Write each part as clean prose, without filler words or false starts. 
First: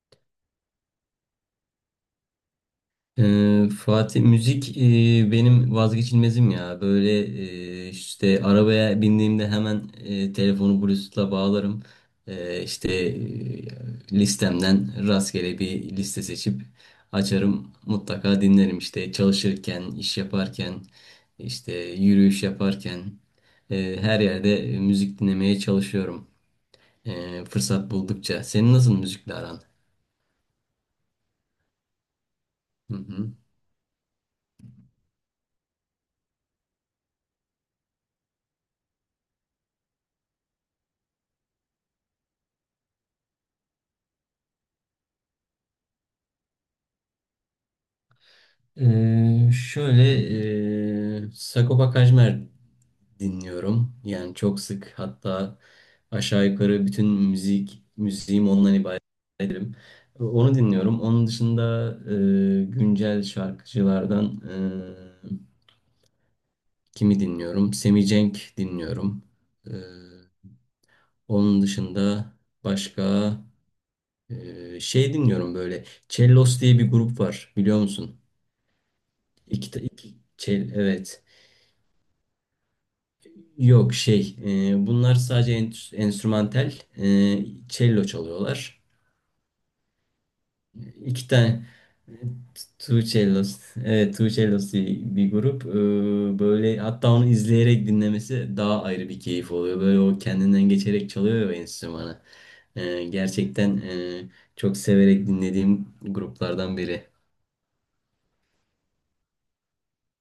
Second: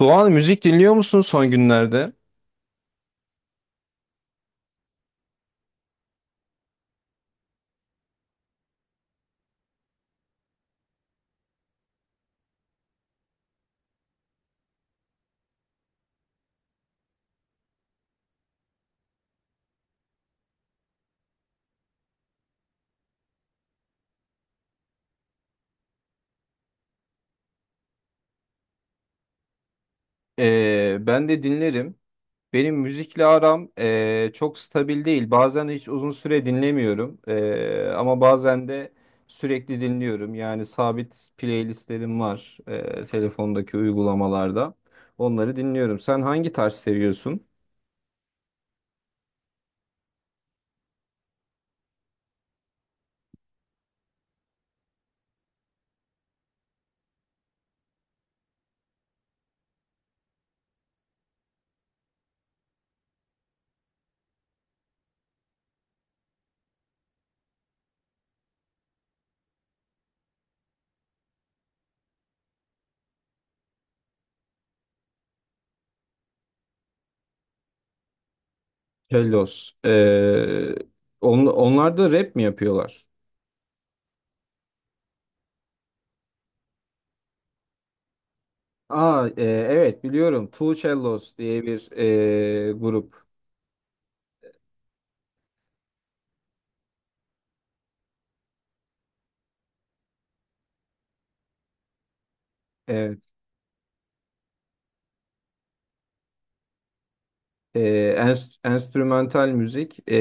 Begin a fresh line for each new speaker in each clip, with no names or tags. Doğan, müzik dinliyor musun son günlerde?
Fatih müzik benim vazgeçilmezim ya. Böyle işte arabaya bindiğimde hemen telefonu Bluetooth'la bağlarım. Listemden rastgele bir liste seçip açarım. Mutlaka dinlerim işte çalışırken, iş yaparken, işte yürüyüş yaparken. Her yerde müzik dinlemeye çalışıyorum. Fırsat buldukça. Senin nasıl müzikle aran?
Ben de dinlerim. Benim
Hı
müzikle
hı.
aram çok stabil değil. Bazen hiç uzun süre dinlemiyorum. Ama bazen de sürekli dinliyorum. Yani sabit playlistlerim var telefondaki uygulamalarda. Onları dinliyorum. Sen hangi tarz seviyorsun?
Şöyle Sagopa Kajmer dinliyorum. Yani çok sık hatta aşağı yukarı bütün müziğim ondan ibaret ederim. Onu dinliyorum. Onun dışında güncel şarkıcılardan kimi dinliyorum? Semih Cenk dinliyorum. Ee, Onun dışında başka şey dinliyorum böyle. Cellos diye bir grup var biliyor musun?
Hellos.
Evet.
Onlar da rap mi yapıyorlar?
Yok şey, bunlar sadece enstrümantal. Cello çalıyorlar.
Aa, evet biliyorum. Two
İki
Cellos diye
tane
bir
e, Two
grup.
Cellos. Evet, Two Cellos diye bir grup. Böyle hatta onu izleyerek dinlemesi daha ayrı bir keyif oluyor. Böyle o kendinden geçerek çalıyor ya enstrümanı. E,
Evet.
gerçekten e, çok severek dinlediğim gruplardan biri.
E, Enstrümantal müzik,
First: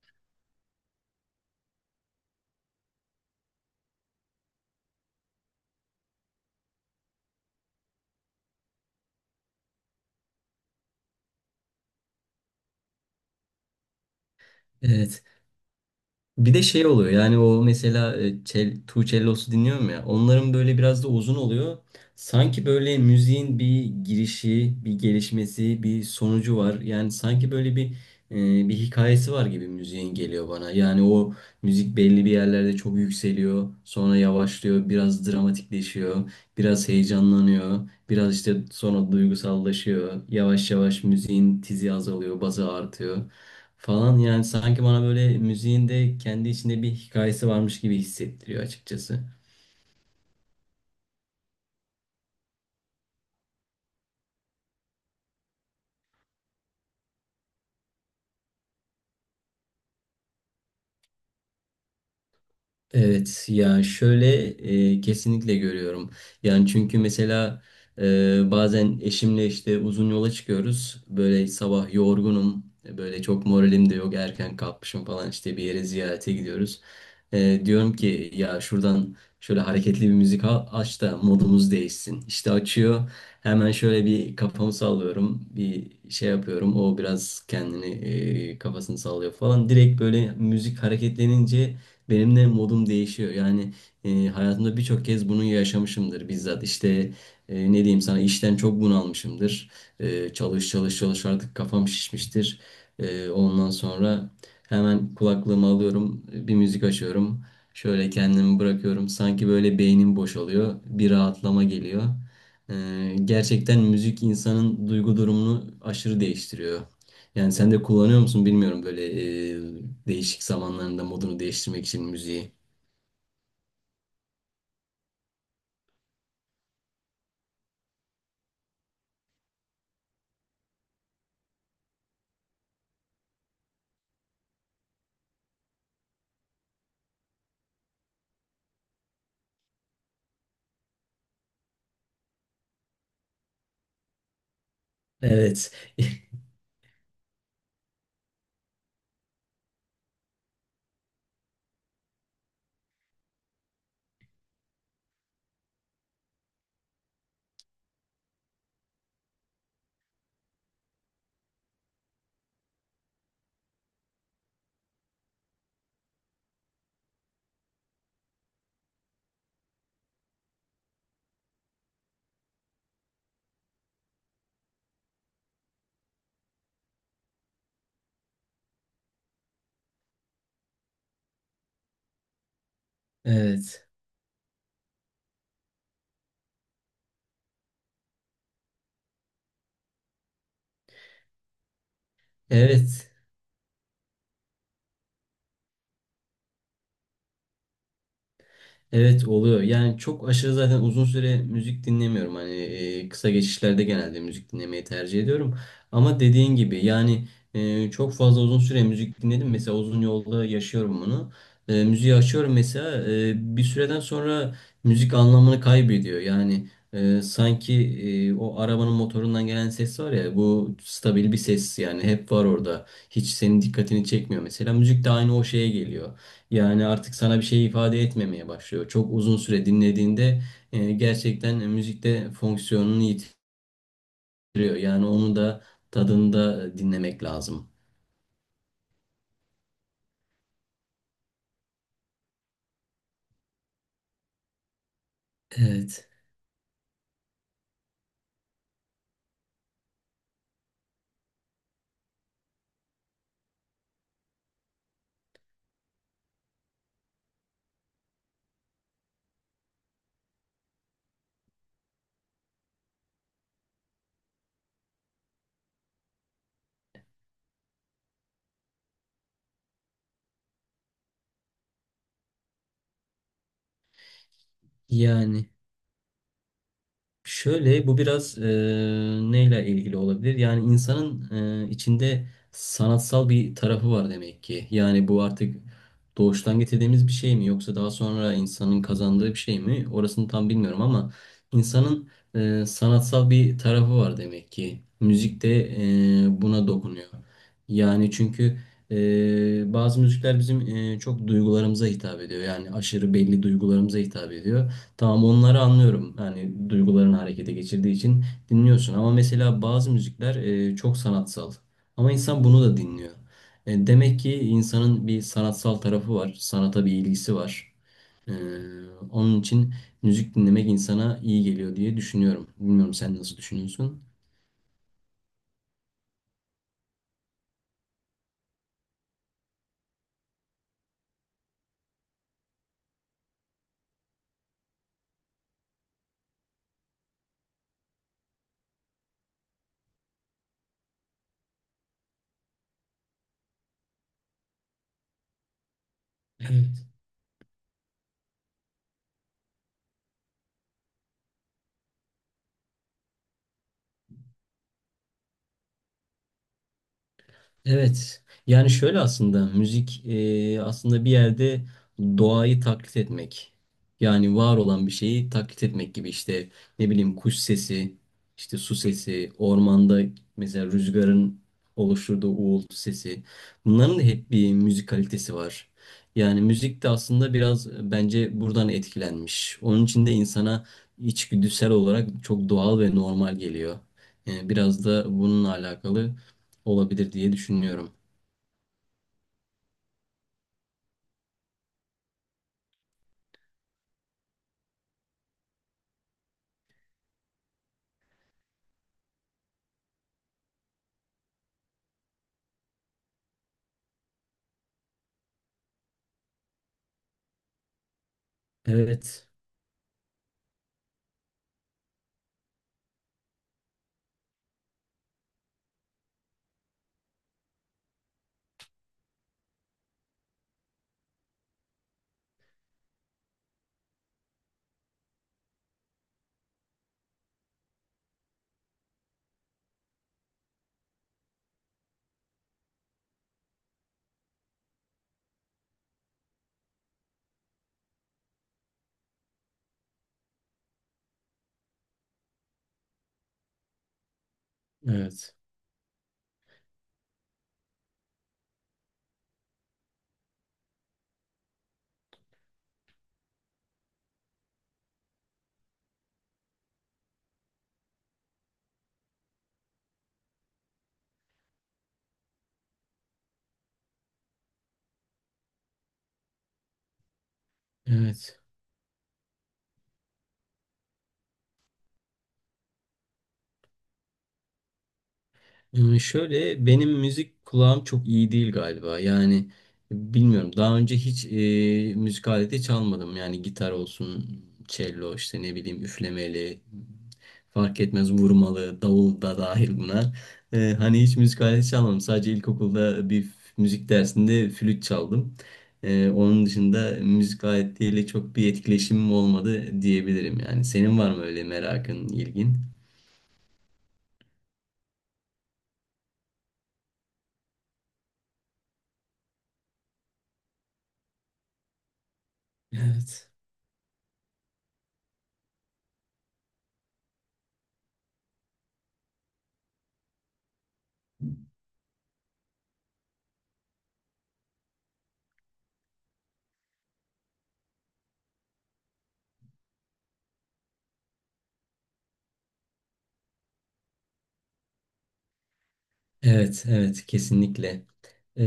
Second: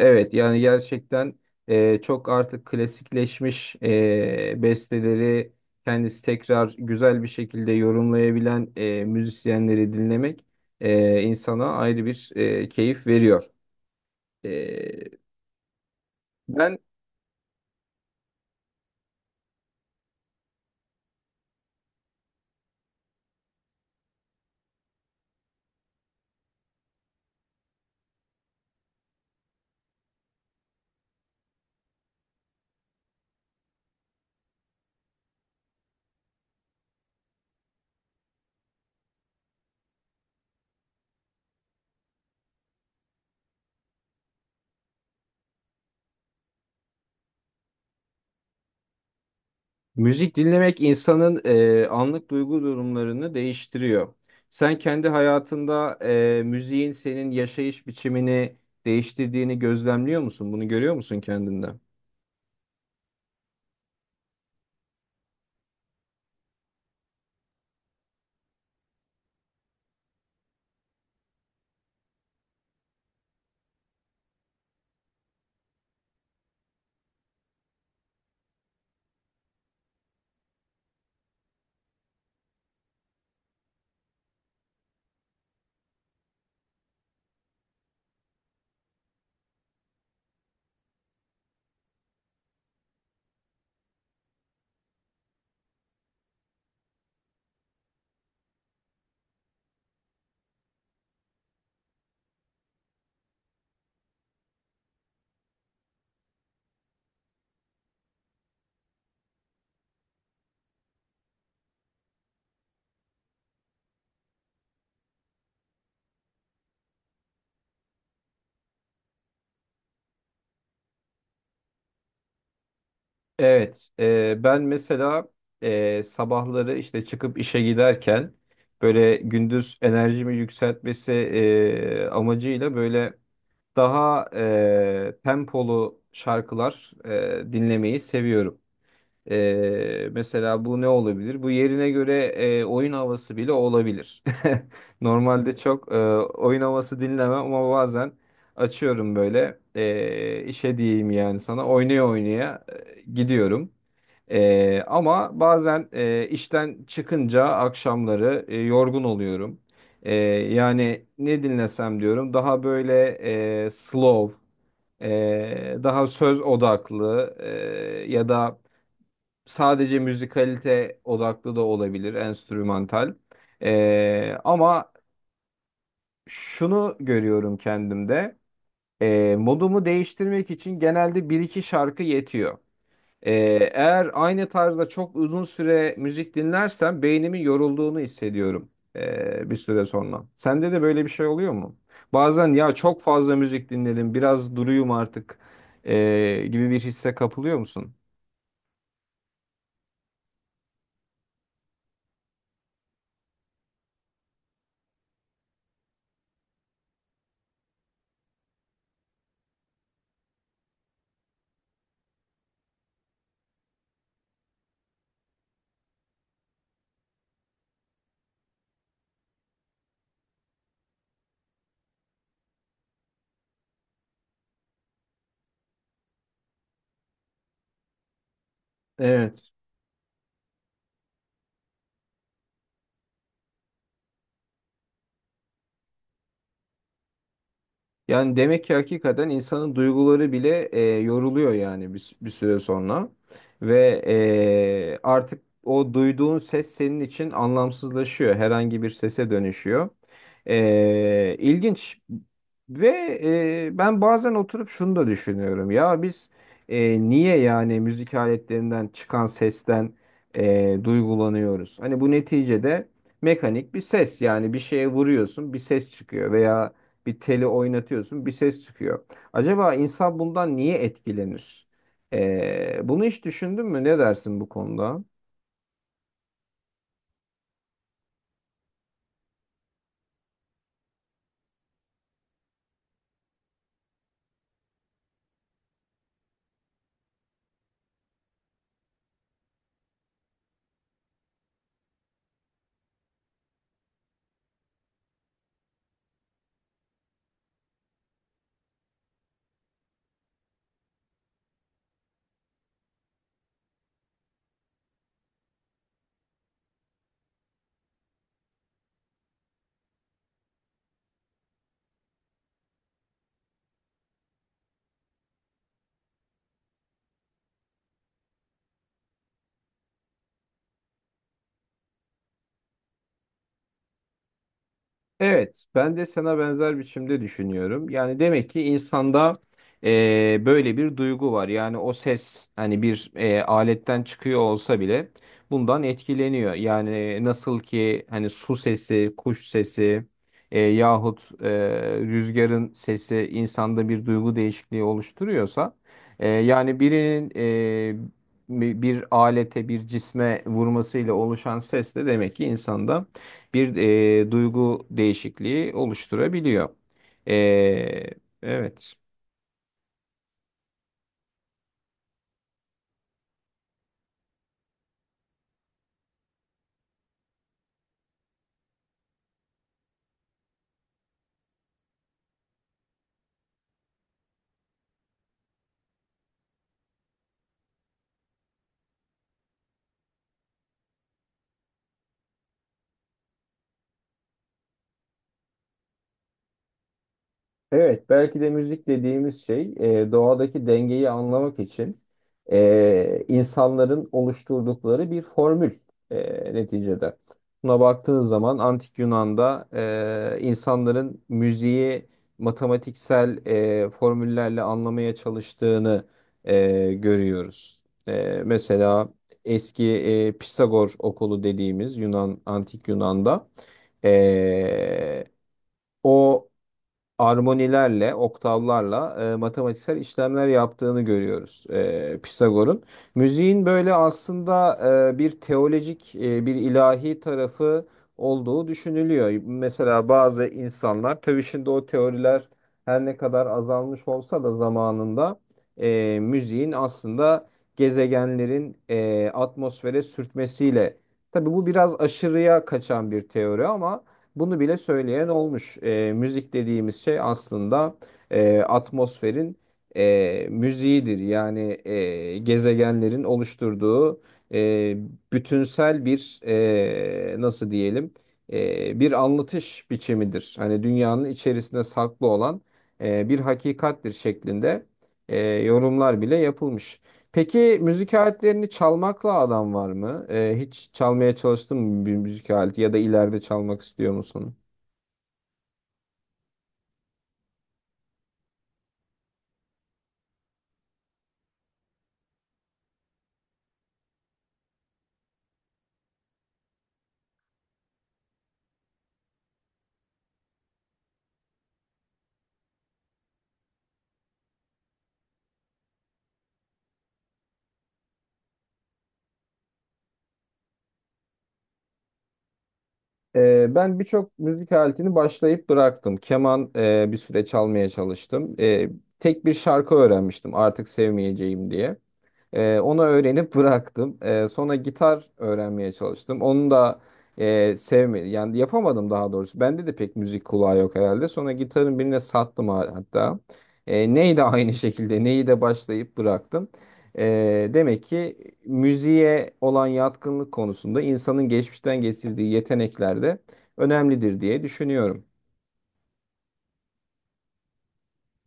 evet, yani gerçekten çok artık klasikleşmiş besteleri kendisi tekrar güzel bir şekilde yorumlayabilen müzisyenleri dinlemek insana ayrı bir keyif veriyor. E,
Evet. Bir de
ben
şey oluyor yani o mesela Tuğçellos'u dinliyorum ya onların böyle biraz da uzun oluyor. Sanki böyle müziğin bir girişi, bir gelişmesi, bir sonucu var. Yani sanki böyle bir hikayesi var gibi müziğin geliyor bana. Yani o müzik belli bir yerlerde çok yükseliyor, sonra yavaşlıyor, biraz dramatikleşiyor, biraz heyecanlanıyor. Biraz işte sonra duygusallaşıyor. Yavaş yavaş müziğin tizi azalıyor, bazı artıyor falan. Yani sanki bana böyle müziğin de kendi içinde bir hikayesi varmış gibi hissettiriyor açıkçası.
Müzik dinlemek insanın anlık duygu durumlarını değiştiriyor. Sen kendi hayatında müziğin senin yaşayış biçimini değiştirdiğini gözlemliyor musun? Bunu görüyor musun kendinde?
Evet ya şöyle kesinlikle görüyorum. Yani çünkü mesela bazen eşimle işte uzun yola çıkıyoruz. Böyle sabah yorgunum. Böyle çok moralim de yok. Erken kalkmışım falan işte bir yere ziyarete gidiyoruz. Diyorum ki ya şuradan şöyle hareketli bir müzik aç da modumuz değişsin. İşte açıyor. Hemen şöyle bir kafamı sallıyorum. Bir şey yapıyorum. O biraz kendini kafasını sallıyor falan. Direkt böyle müzik hareketlenince benim de modum değişiyor. Yani hayatımda birçok kez bunu yaşamışımdır bizzat. İşte ne diyeyim sana işten çok bunalmışımdır. Çalış çalış çalış artık kafam şişmiştir. Ondan sonra hemen kulaklığımı alıyorum, bir müzik açıyorum. Şöyle kendimi bırakıyorum. Sanki böyle beynim boşalıyor. Bir rahatlama geliyor. Gerçekten müzik insanın duygu durumunu aşırı değiştiriyor. Yani sen de kullanıyor musun bilmiyorum böyle değişik zamanlarında modunu değiştirmek için müziği.
Evet, ben mesela sabahları işte çıkıp işe giderken böyle gündüz enerjimi yükseltmesi amacıyla böyle daha tempolu şarkılar dinlemeyi seviyorum. Mesela bu ne olabilir? Bu yerine göre oyun havası bile olabilir. Normalde
Evet,
çok oyun havası dinlemem ama bazen açıyorum böyle, işe diyeyim yani sana, oynaya oynaya gidiyorum. Ama bazen işten çıkınca akşamları yorgun oluyorum. Ee, Yani ne dinlesem diyorum, daha böyle slow, daha söz odaklı, ya da sadece müzikalite odaklı da olabilir, enstrümantal. Ama şunu görüyorum kendimde. Modumu değiştirmek için genelde bir iki şarkı yetiyor. Ee,
evet,
Eğer aynı tarzda çok uzun süre müzik dinlersem beynimin yorulduğunu hissediyorum bir süre sonra. Sende de böyle bir şey oluyor mu? Bazen "ya çok
evet.
fazla müzik dinledim, biraz duruyum artık gibi" bir hisse kapılıyor musun?
Evet oluyor. Yani çok aşırı zaten uzun süre müzik dinlemiyorum. Hani kısa geçişlerde genelde müzik dinlemeyi tercih ediyorum. Ama dediğin gibi yani çok fazla uzun süre müzik dinledim. Mesela uzun yolda yaşıyorum bunu. Müziği açıyorum mesela bir süreden sonra müzik anlamını kaybediyor. Yani sanki o arabanın motorundan gelen ses var ya bu stabil bir ses yani hep var orada. Hiç senin dikkatini çekmiyor mesela. Müzik de aynı o şeye geliyor. Yani artık sana bir şey ifade etmemeye başlıyor. Çok uzun süre dinlediğinde gerçekten müzikte fonksiyonunu yitiriyor. Yani onu da tadında dinlemek lazım.
Yani demek ki hakikaten insanın duyguları bile yoruluyor yani bir süre sonra. Ve artık o
Evet.
duyduğun ses senin için anlamsızlaşıyor. Herhangi bir sese dönüşüyor. İlginç. Ve ben bazen oturup şunu da düşünüyorum. Ya biz niye yani müzik aletlerinden çıkan sesten duygulanıyoruz? Hani bu neticede mekanik bir ses, yani bir şeye vuruyorsun bir ses çıkıyor veya bir teli oynatıyorsun, bir ses çıkıyor. Acaba insan bundan niye etkilenir? Bunu hiç düşündün mü? Ne dersin bu konuda?
Yani. Şöyle bu biraz neyle ilgili olabilir? Yani insanın içinde sanatsal bir tarafı var demek ki. Yani bu artık doğuştan getirdiğimiz bir şey mi yoksa daha sonra insanın kazandığı bir şey mi? Orasını tam bilmiyorum ama insanın sanatsal bir tarafı var demek ki. Müzik de buna dokunuyor. Yani çünkü bazı müzikler bizim çok duygularımıza hitap ediyor. Yani aşırı belli duygularımıza hitap ediyor. Tamam onları anlıyorum. Yani duygularını harekete geçirdiği için dinliyorsun. Ama mesela bazı müzikler çok sanatsal. Ama insan bunu da dinliyor. Demek ki insanın bir sanatsal tarafı var. Sanata bir ilgisi var. E, Onun için müzik dinlemek insana iyi geliyor diye düşünüyorum. Bilmiyorum sen nasıl düşünüyorsun?
Evet, ben de sana benzer biçimde düşünüyorum. Yani demek ki insanda böyle bir duygu var. Yani o ses hani bir aletten çıkıyor olsa bile bundan etkileniyor. Yani nasıl ki hani su sesi, kuş sesi, yahut rüzgarın sesi insanda bir duygu değişikliği oluşturuyorsa, yani birinin bir alete, bir cisme vurmasıyla oluşan ses de demek ki insanda bir duygu değişikliği oluşturabiliyor. E,
Evet. Yani
evet.
şöyle aslında müzik aslında bir yerde doğayı taklit etmek. Yani var olan bir şeyi taklit etmek gibi işte ne bileyim kuş sesi, işte su sesi, ormanda mesela rüzgarın oluşturduğu uğultu sesi. Bunların da hep bir müzik kalitesi var. Yani müzik de aslında biraz bence buradan etkilenmiş. Onun için de insana içgüdüsel olarak çok doğal ve normal geliyor. Yani biraz da bununla alakalı olabilir diye düşünüyorum.
Evet, belki de müzik dediğimiz şey doğadaki dengeyi anlamak için insanların oluşturdukları bir formül, neticede. Buna baktığınız zaman Antik Yunan'da insanların müziği matematiksel formüllerle anlamaya çalıştığını görüyoruz. Mesela
Evet,
eski Pisagor okulu dediğimiz Yunan Antik Yunan'da e, o armonilerle, oktavlarla matematiksel işlemler yaptığını görüyoruz, Pisagor'un. Müziğin böyle aslında bir teolojik, bir ilahi tarafı olduğu düşünülüyor. Mesela bazı insanlar, tabii şimdi o teoriler her ne kadar azalmış olsa da zamanında müziğin aslında gezegenlerin atmosfere sürtmesiyle, tabii bu biraz aşırıya kaçan bir teori ama bunu bile söyleyen
evet,
olmuş. Müzik dediğimiz şey aslında atmosferin müziğidir. Yani gezegenlerin oluşturduğu e, bütünsel bir, nasıl diyelim, bir anlatış biçimidir. Hani dünyanın içerisinde saklı olan bir hakikattir şeklinde yorumlar bile yapılmış. Peki müzik
evet.
aletlerini çalmakla adam var mı? Hiç çalmaya çalıştın mı bir müzik aleti ya da ileride çalmak istiyor musun?
Hmm, şöyle benim müzik kulağım çok iyi değil galiba. Yani bilmiyorum. Daha önce hiç müzik aleti çalmadım. Yani gitar olsun, cello işte ne bileyim üflemeli, fark etmez vurmalı, davul da dahil buna. Hani hiç müzik aleti çalmadım. Sadece ilkokulda bir müzik dersinde flüt çaldım. Onun dışında müzik aletiyle çok bir etkileşimim olmadı diyebilirim yani. Senin var mı öyle merakın, ilgin?
Ben birçok müzik aletini başlayıp bıraktım. Keman bir süre çalmaya çalıştım. Tek bir şarkı öğrenmiştim artık sevmeyeceğim diye. Onu
Evet.
öğrenip bıraktım. Sonra gitar öğrenmeye çalıştım. Onu da sevmedim. Yani yapamadım daha doğrusu. Bende de pek müzik kulağı yok herhalde. Sonra gitarın birine sattım, hatta. Neyi de aynı şekilde neyi de başlayıp bıraktım. Demek ki müziğe olan yatkınlık konusunda insanın geçmişten getirdiği yetenekler de önemlidir diye düşünüyorum.
Evet, evet, kesinlikle. Ee,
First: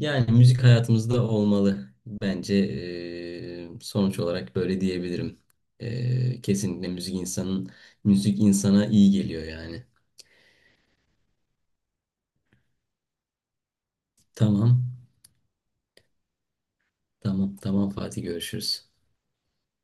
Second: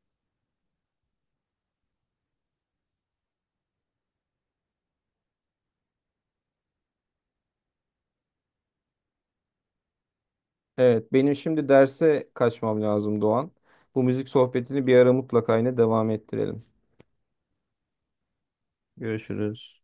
Yani müzik hayatımızda olmalı. Bence sonuç olarak böyle diyebilirim. Kesinlikle müzik insanın, müzik insana iyi geliyor yani.
Evet, benim şimdi derse kaçmam lazım Doğan. Bu müzik
Tamam,
sohbetini bir ara mutlaka yine devam ettirelim.
tamam, tamam Fatih görüşürüz.
Görüşürüz.